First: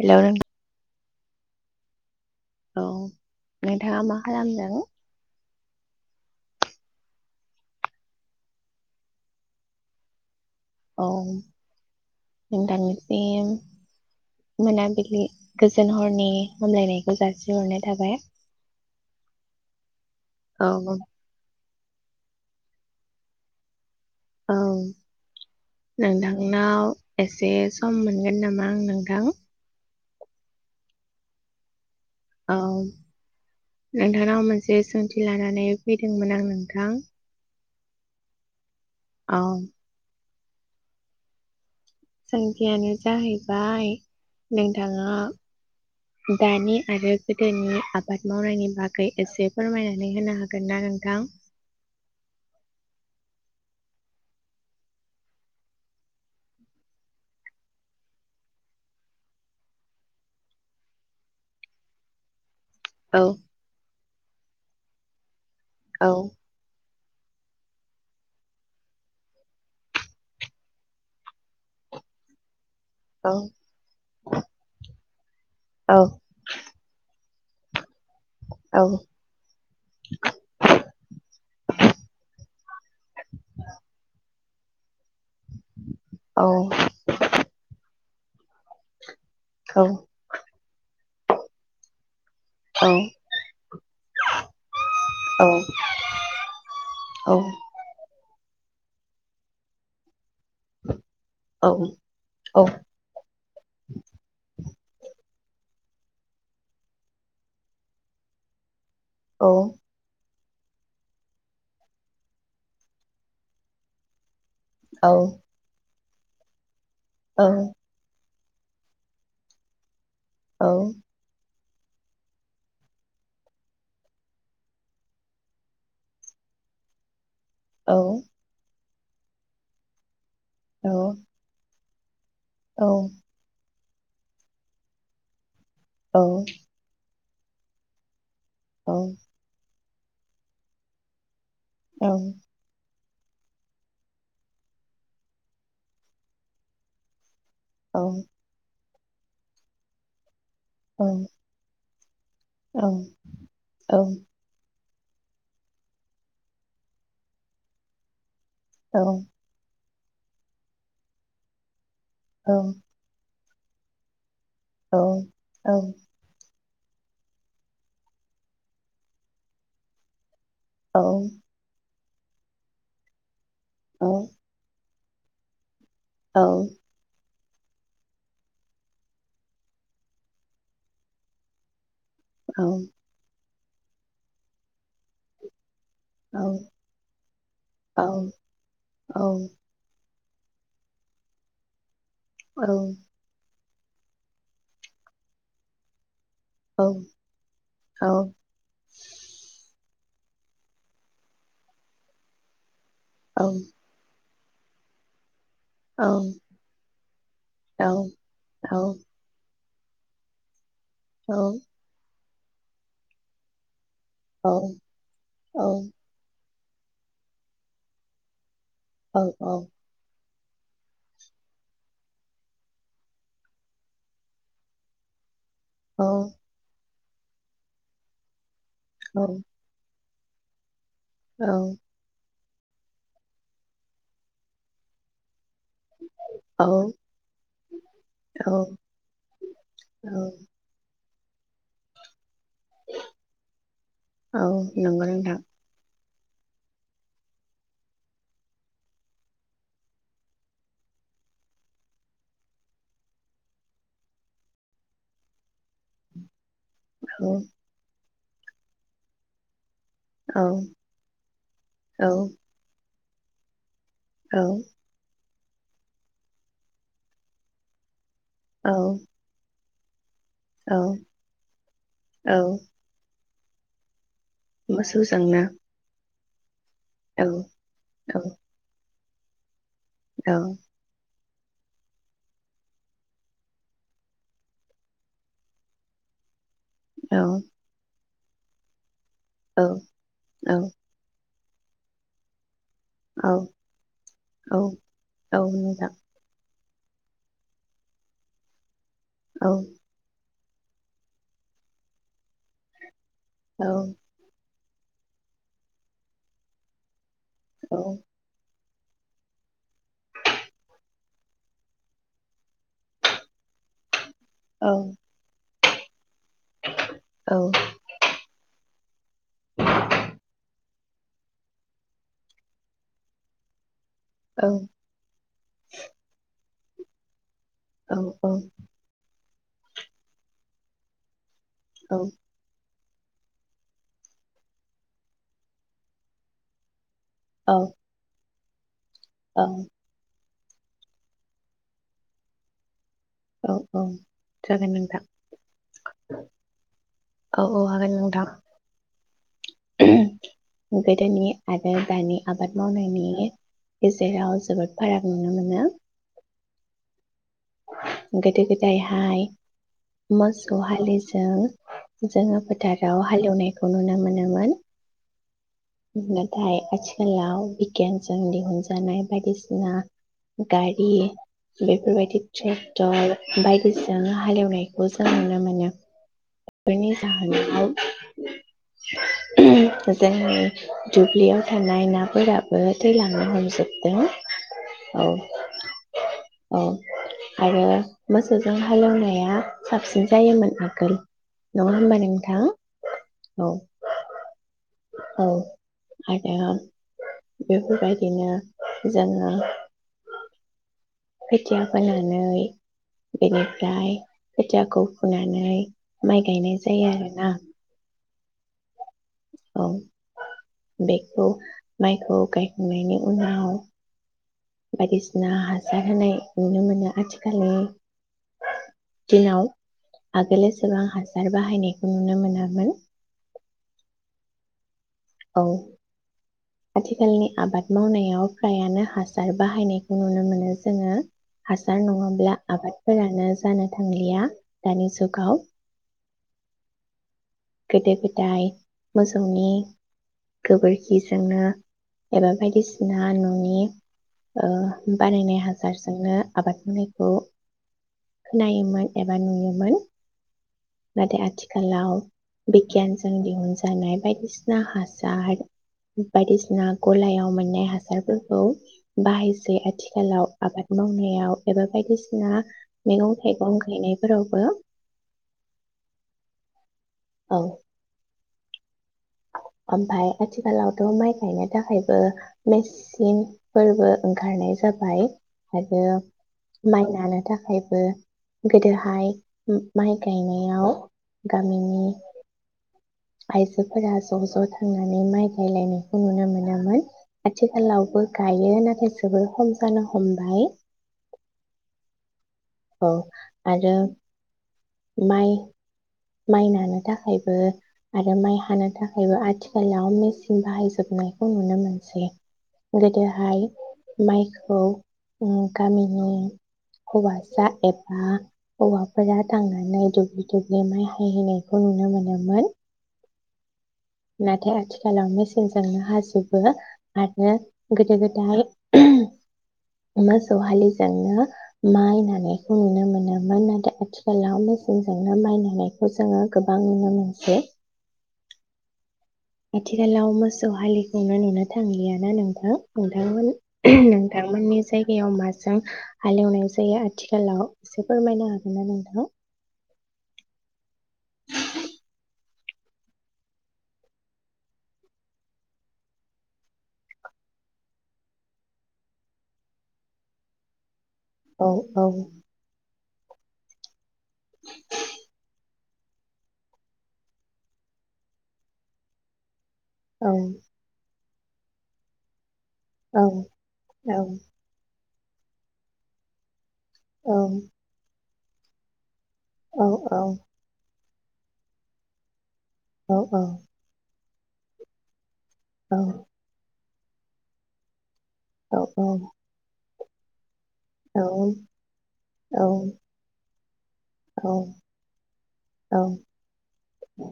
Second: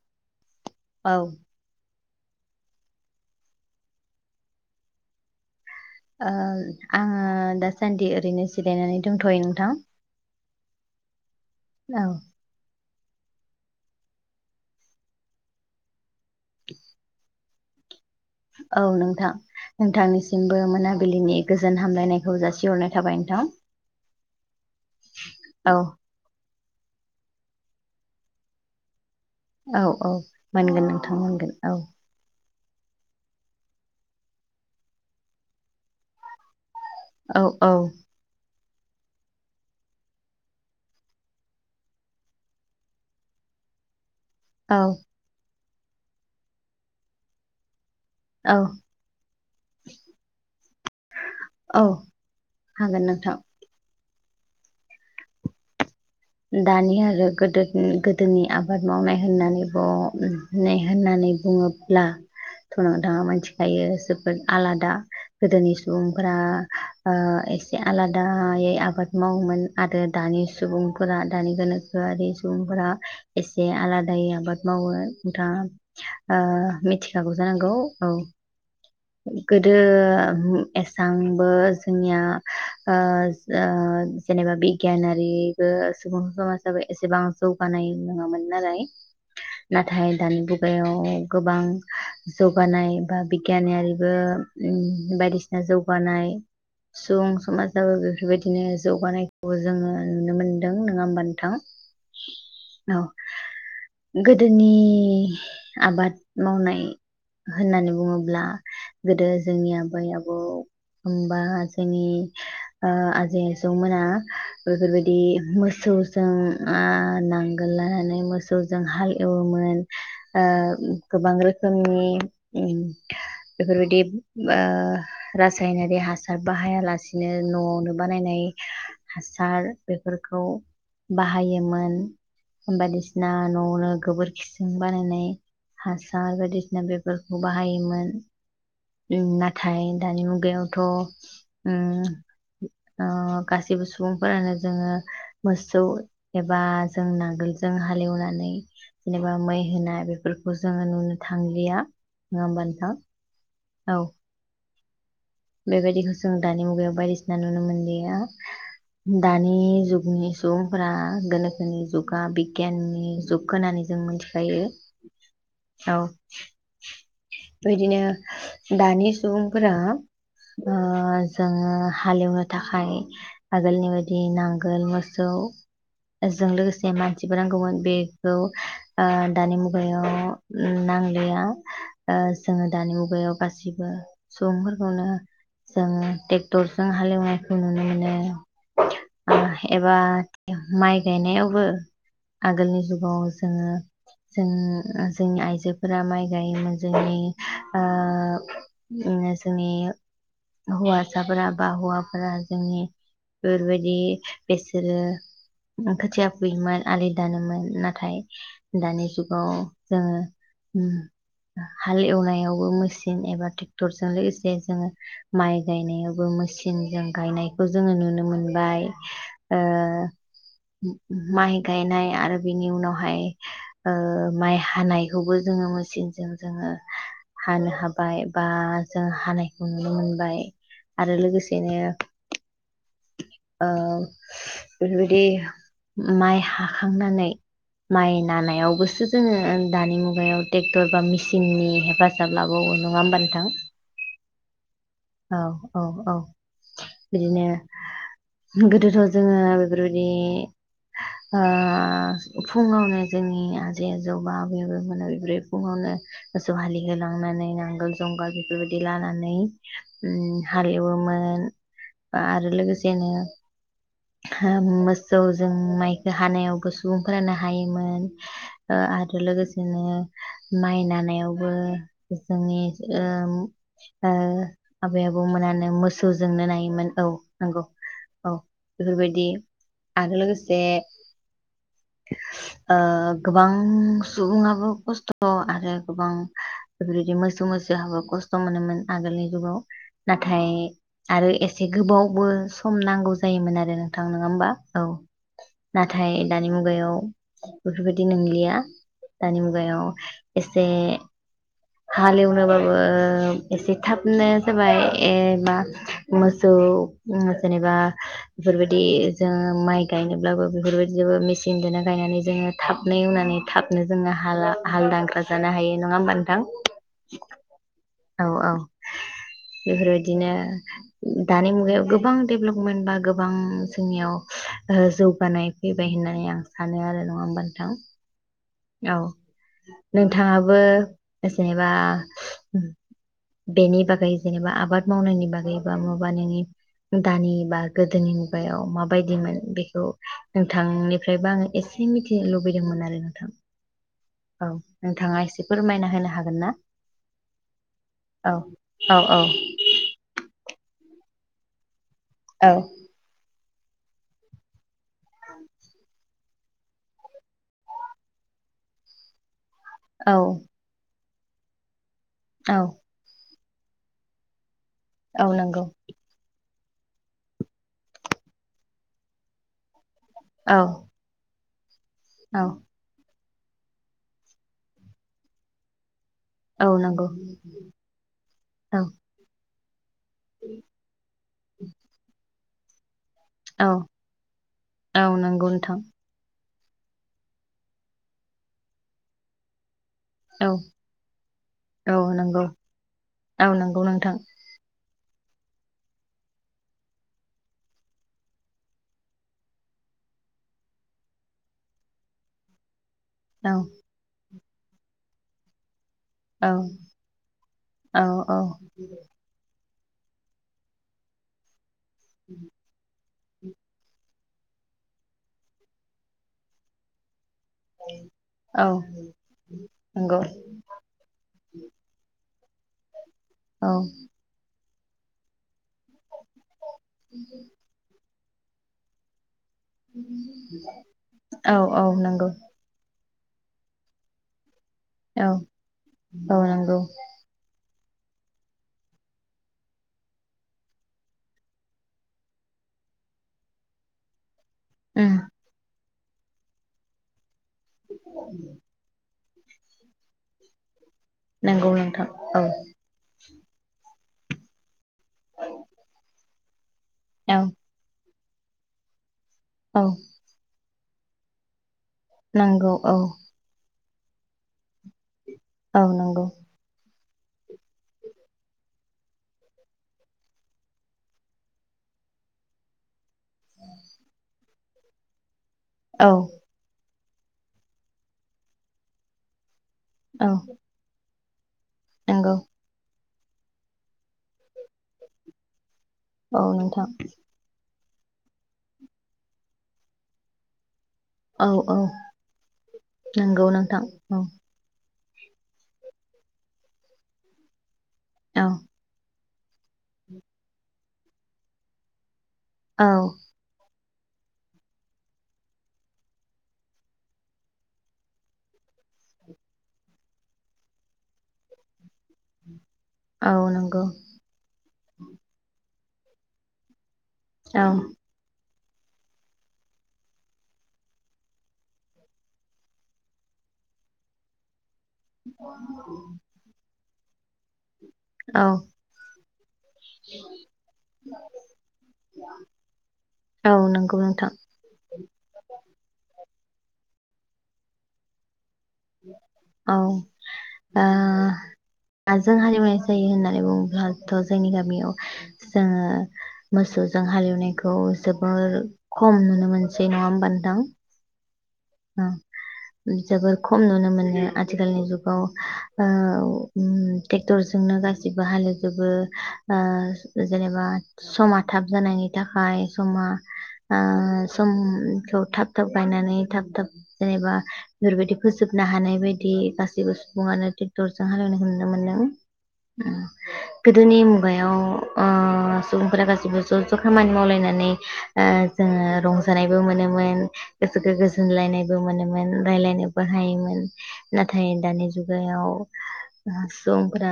Hello नोंथां। औ औ नोंथाङा मा खालामदों? आङो दासान्दि ओरैनो जिरायनानै दंथ'यो नोंथां। औ औ नोंथांनि बे मोनाबिलि गोजोन हरनि हामलायनायखौ जासिहरनाय थाबाय। औ नोंथां नोंथांनिसिमबो औ मोनाबिलिनि गोजोन हामलायनायखौ जासि हरनाय थाबाय नोंथां। औ औ नोंथां। नोंनाव एसे सम मोनगोन नामा आं नोंथां। औ औ मोनगोन नोंथां मोनगोन औ। औ नोंथांनाव मोनसे सोंथि लानानै फैदोंमोन आं नों। थां। औ औ। औ। सोंथि आंनोजाहैबाय औ नोंथाङा। दानि आरो गोदोनि। आबाद औ मावनायनि बागै एसे फोरमायनानै होनो हागोन ना नोंथां। औ हागोन नोंथां दानि आरो गोदो गोदोनि आबाद मावनाय होननानै होननानै बुङोब्ला। थना दा औ मिथिखायो जोब। आलादा। गोदोनि औ सुबुंफोरा। ओ एसे आलादायै आबाद मावोमोन आरो दानि सुबुं फोरा गोनोखोआरि सुबुं! फोरा औ एसे आलादायै आबाद मावो। नोंथांआ औ ओ मिथि [unintelligible] जानांगौ औ। गोदो एसांबो जोंनिया ओ ओ। जेनेबा बे! गियानारिबो सुबुं समाजाबो एसेबां जौगानाय। नङामोन। नालाय नाथाय दानि मुगायाव‌ गोबां। जौगानायनाय बा बिगियाननारि। ओ ओम बायदिसिना जौगानाय सुबुं समाजाबो बेफोर बेबायदिनो जौगानायखौ जोङो। नुनो मोनदों नङा होबा नोंथां औ गोदोनि नि आबाद मावनाय होननानै बुङोब्ला। गोदो जोंनि आबै आबौ। होनबा जोंनि ओ आजै आजौमोना बेफोरबायदि मोसौ जों ना नांगोल लानानै मोस औ जों हाल एवोमोन। ओ गोबां रो जोंनि बेफोरबायदि ओ रासायनारि हासार बाहायालासे बिदिनो न'आवनो बानायनाय हासार बेफोर खौ बाहायोमोन। होमबा बादिसिना न'आवनो गोबोरखिजों बानायनाय हासार बायदिसिना बे फोरखौ बाहायोमोन। ओं नाथाय दानि मुगायावथ' ओम ओ गासैबो सुबुंफोरानो जोंङो मोसौ एबा जों नांगोल जों हालेवनानै जेनेबा मै होनाय बेफोर खौ जोंङो नुनो थांलिया नंङा होनबा नोंथां। औ बेबायदिखौ जों दानि मुगायाव बायदिसिना नुनो मोनलिया दानि जुग नि सुबुंफोरा गोनोखोनि जुग गा बिगियाननि जुग होननानै जों मोनथि जायो औ बिदिनो दानि सुबुंफोरा जोंङो हालेवनो थाखाय आगोलनिबादि नांगोल मोसौ औ ओजों लोगोसे मान जेबो नांगौमोन बेखौ ओ दानि मुगायाव नांलिया। ओ जोङो दानि मुगायाव गासिबो सुबुंफोरखौनो जोङो टेक्टर जों हालेवनायखौ नुनो मोनो ओ एबा माइ गायनायावबो आगोलनि जुगाव जोङो जों जोंनि आइजोफोरा माय गायोमोन जोंनि ओ उम जोंनि हौवासाफोरा बा हौवाफोरा जोंनि फोरबायदि बेसोरो खोथिया फुयोमोन आलि दानोमोन नाथाय दानि जुगाव जोंङो उम हाल एवनाय यावबो मेसिन एबा टेक्ट टरजों लोगोसे जोङो माइ गायनायावबो मेसिनजों गायनायखौ जोङो नुनो मोन बाय ओ माइ गायनाय आरो बेनि उनावहाय ओ माइ हानायखौबो जोङो मेसिनजों जोङो हानो हाबाय बा जों हानाय नुनो मोनबाय। आरो लोगोसेनो अ बेफोरबादि माइ हाखांनानै माइ नानायावबोसो जोङो दानि औ मुगायाव टेक्टर बा मिसिन सिननि हेफाजाब लाबावो नङा होमबा नोंथां औ नंगौ नोंथां औ औ औ बिदिनो गोदोथ' जोङो बेफोरबायदि ओ फुङावनो जोंनि आजै आजौ बा आबै आबौमोना [unintelligible] फुङावनो मोसौ हालि औ होलांनानै नांगोल जंगाल बेफोरबायदि लानानै औ उम हालेवोमोन औ आरो लोगोसे बेनो औ हा मोसौ जों माइखो हानायावबो सुबुंफोरानो हायोमोन औ ओ आरो लोगो जोङो औ माइ नानायावबो औ जोंनि ओ ओ आबै-आबौ मोसौजोंनो मोनानो मो सौजोंनो नायो मोन औ नोंगौ औ बेफोरबायदि आरो औ लोगोसे ओ गोबां सुबुंआबो खस्थ' आरो गोबां बेफोरदि [unintelligible] खस थ' मोनोमोन आगोलै औ नाथाय आरो ए से गोबावबो सम नांगौ औ जायोमोन आरो नोंथां नोङा ओमबा? औ औ नोंथां नाथाय दानि मु मुगायाव बेफोरबायदि नोंलिया दानि औ औ मुगायाव एसे हालेउनो बाबो औ एसे थाबनो जाबाय एबा मा-मोसौ उम जेनेबा बेफोरबाय दि जोङो माइ गायनोब्लाबो बेफोरबायदिजोबो मेसिनजोंनो गायनानै जोङो थाबनो एउनानै थाबनो जोङो हाला हाल दांख्रा जानो हायो। नङा ओमबा नोंथां औ औ बेफोरबायदिनो दानि मुगायाव गोबां डेभलपमेन्ट बा गोबां जोंनियाव ओ जौगानाय फैबाय होननानै आं सानो आरो नङा होमबानो औ औ औ नोंथाङाबो जेनोबा बेनि बागै जेनेबा आबाद मावनायनि बागैबा माबा नोंनि दानि औ बा गोदोनि गायाव मा बायदिमोन बेखौ नोंथांनिफ्रायबो आङो एसे मिथिनो लुबैदोंमोन आरो नोंथां औ औ जागोन नोंथां नोंथाङा एसे फोरमायना होनो हागोन ना औ औ हागोन नोंथां। औ औ औ गोदोनि आरो दानि औ आबाद मावनायनायनि गेजेराव जोबोद फाराग नुनो मोनो। गोदो गोदाय हाय औ मोसौ हालि जों दो जोङो औ फोथाराव हालेवनाय खौ नुनो मोनोमोन औ नंगौ नाथाय आथिखालाव बिगियानजों दिहुनजानाय बायदिसिना औ गारि बेफोरबायदि औ सेदार बायदिसिना हालेवनायखौ जों नुनो मोनो। औ बेनि नंगौ जाहोनाव औ जोंनि दुब्लियाव थानाय नाफोरा [unintelligible] औ [unintelligible] औ नंगौ नोंथां औ आरो मोसौजों हालेवनाया साबसिन औ जायोमोन आगोल नङा औ होमबा नोंथां नंगौ औ नंगौ नोंथां औ आरो बेफोरबायदिनो जोङो खोथिया फोनानै औ बेनिफ्राय खोथियाखौ फुनानै माइ औ गायनाय जायो आरोना। औ औ औ बेखौ माइखौ गायखांनायनि उनाव बायदिसिना हासार होनाय नुनो मोनो आथिखा खालि औ दिनाव नंगौ आगोल एसेबां हासार बाहायनायखौ नुनो मोनामोन। औ औ आथिखालनि आबाद मावनायाव फ्रायानो हासार बाहायनायखौ नुनो मोनो जोङो औ हासार औ नंगौ नङाब्ला आबादफोरा नो जानो थांलिया दानि जुगाव औ औ नंगौ। गोदो गोदाय मोसौनि गोबोरखिजोंनो एबा बायदिसिना न'नि ओ उम बानायनाय हासार जोंनो आबाद मावनायखौ खोनायोमोन। मानियोमोन। नाथाय नंगौ आथिखालाव नोंथां औ बिगियानजों दिहुन जानाय बायदिसिना हासार जार बायदिसिना [unintelligible] गलायाव औ मोननाय हासारबो औ बाहायसै जे औ आथिखालाव आबाद मावनायाव एबा बायदिसिना नंगौ औ मैगं थाइगं गायनाय फोरावबो औ नंगौ। औ ओमफाय आथिखालावथ' माइ गायनो थाखायबो मेचनफोरबो ओंखारनाय जाबाय। आरो औ माइनानो थाखायबो गोदोहाय माइ औ गायनायाव गामिनि नंगौ आइजोफोरा ज' ज' थांनानै माइ गायलायनाय। खौ नुनो औ मोनोमोन नोंथां आथिखालाव बो गायो नाथाय जोबोर खम जानो हमबाय। औ औ औ नोंगौ आरो नोंथां औ। माइ माइ नानो थाखायबो आरो माइ औ हानो थाखायबो आथि खालाव मेचिन बाहायजोबनायखौ नुनो मोनसै। औ गोदो हाय माइखौ गामिनि हौवासा एबा हौवाफोरा थांनानै दुब्लि दुब्लि माइ हायहैनायखौ नुनो मोनोमोन। औ नंगौ। नाथाय आथिखालाव मेसिनजोंनो हाजोबो। आरो औ गोदो गोदाय मोसौ हालिजोंनो माइ नानायखौ नुनो मोनोमोन नाथाय आथिखालाव मो जोंजोंनो माइनायखौ जोङो गोबां नुनो मोनो [unintelligible] औ आथिखालाव मोसौ हालिखौनो नुनो थांलियाना नोंथां नोंथांमोन औ नंगौ नोंथां नोंथांमोननि जायगायाव माजों हालेवनाय जायो आथिखालाव एसे फोरमायना हागोनना नोंथां? औ ओ माजों हालेवनाय जायो होननानै बुङोब्लाथ' जोंनि गामियाव जोङो मोसौजों हालेवनायखौ जोबोर खम नुनो मोनसै नङा होमबा नोंथां? औ औ जोबोर खम नुनो मोनो। आथिखालनि जुगाव ओ उम्म ट्रेक्टरजोंनो गासिबो हालेवजोबो ओ औ जेनेबा समा थाब जानायनि था हाय औ समा आ औ सम खौ थाब थाब गायनानै थाब थाब औ जेनेबा बेफोरबायदि फोजोबनो हानाय बाय दि गासिबो औ औ सुबुंङानो दि टरजों हालेवनायखौ नुनो मोनदों। औ गोदोनि मुं मुगायाव अ सुबुंफोरा गासैबो ज' ज' खामानि मावलायनानै ओ औ जोंङो रंजानायबो मोनो। मोन गोसोखो औ गो [unintelligible] लायनायबो मोनोमोन औ रायलायनोबो हायोमोन नाथाय दानि जुगाव सुबुंफोरा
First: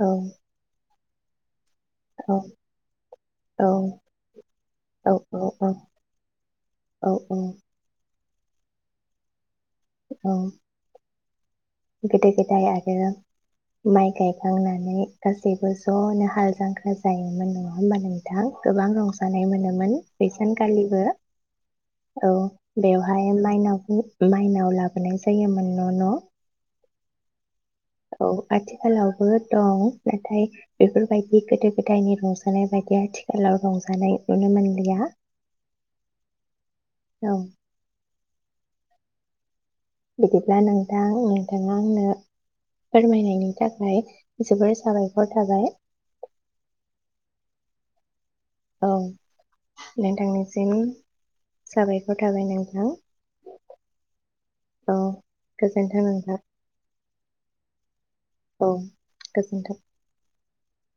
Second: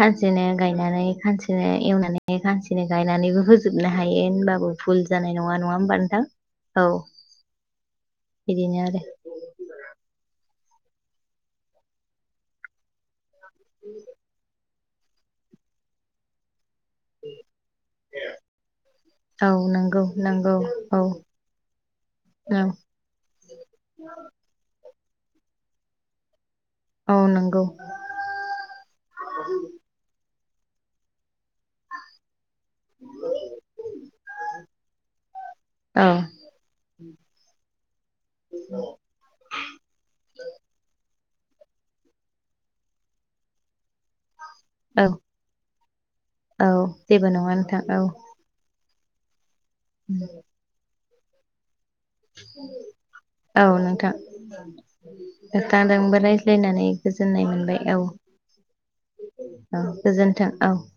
औ गायनानै खानसे नो एवनानै औ खानसेनो गायनानैबो औ फोजोबनो हायो होनबाबो भुल गोदो जानाय नङा नङा होमबा नोंथां? औ बिदिनो आरो औ गोदो गोदाय आरो माइ गायखांना नै गासैबो ज'नो हाल जां ख्रा जायोमोन नंङा होमबा नोंथां गोबां रंजानाय औ मोनोमोन नंगौ बेै नंगौ औ सानखालिबो औ बेवहाय माइनावखौ माइनाव ला जानाय जायोमोन न' न' औ नोंगौ औ आथिखालावबो दं नाथाय बेफोरबायदि गोदो गोदायनि रंजा जानाय बायदि आथिखालाव रंजानाय नुनो मोनलिया। औ औ बिदिब्ला नोंथां नोंथांङा आंनो फोरमायनायनि थाखाय जोबोर औ साबायखर थाबाय औ जेबो नंङा नोंथां। औ औ नोंथांनिसिम साबायखर थाबाय नोंथां औ, नोंथां औ गोजोन्थों नोंथांजोंबो नोंथां रायज्लायनानै गोजोननाय मोनबाय औ। औ गोजोनथों औ गोजोन्थों औ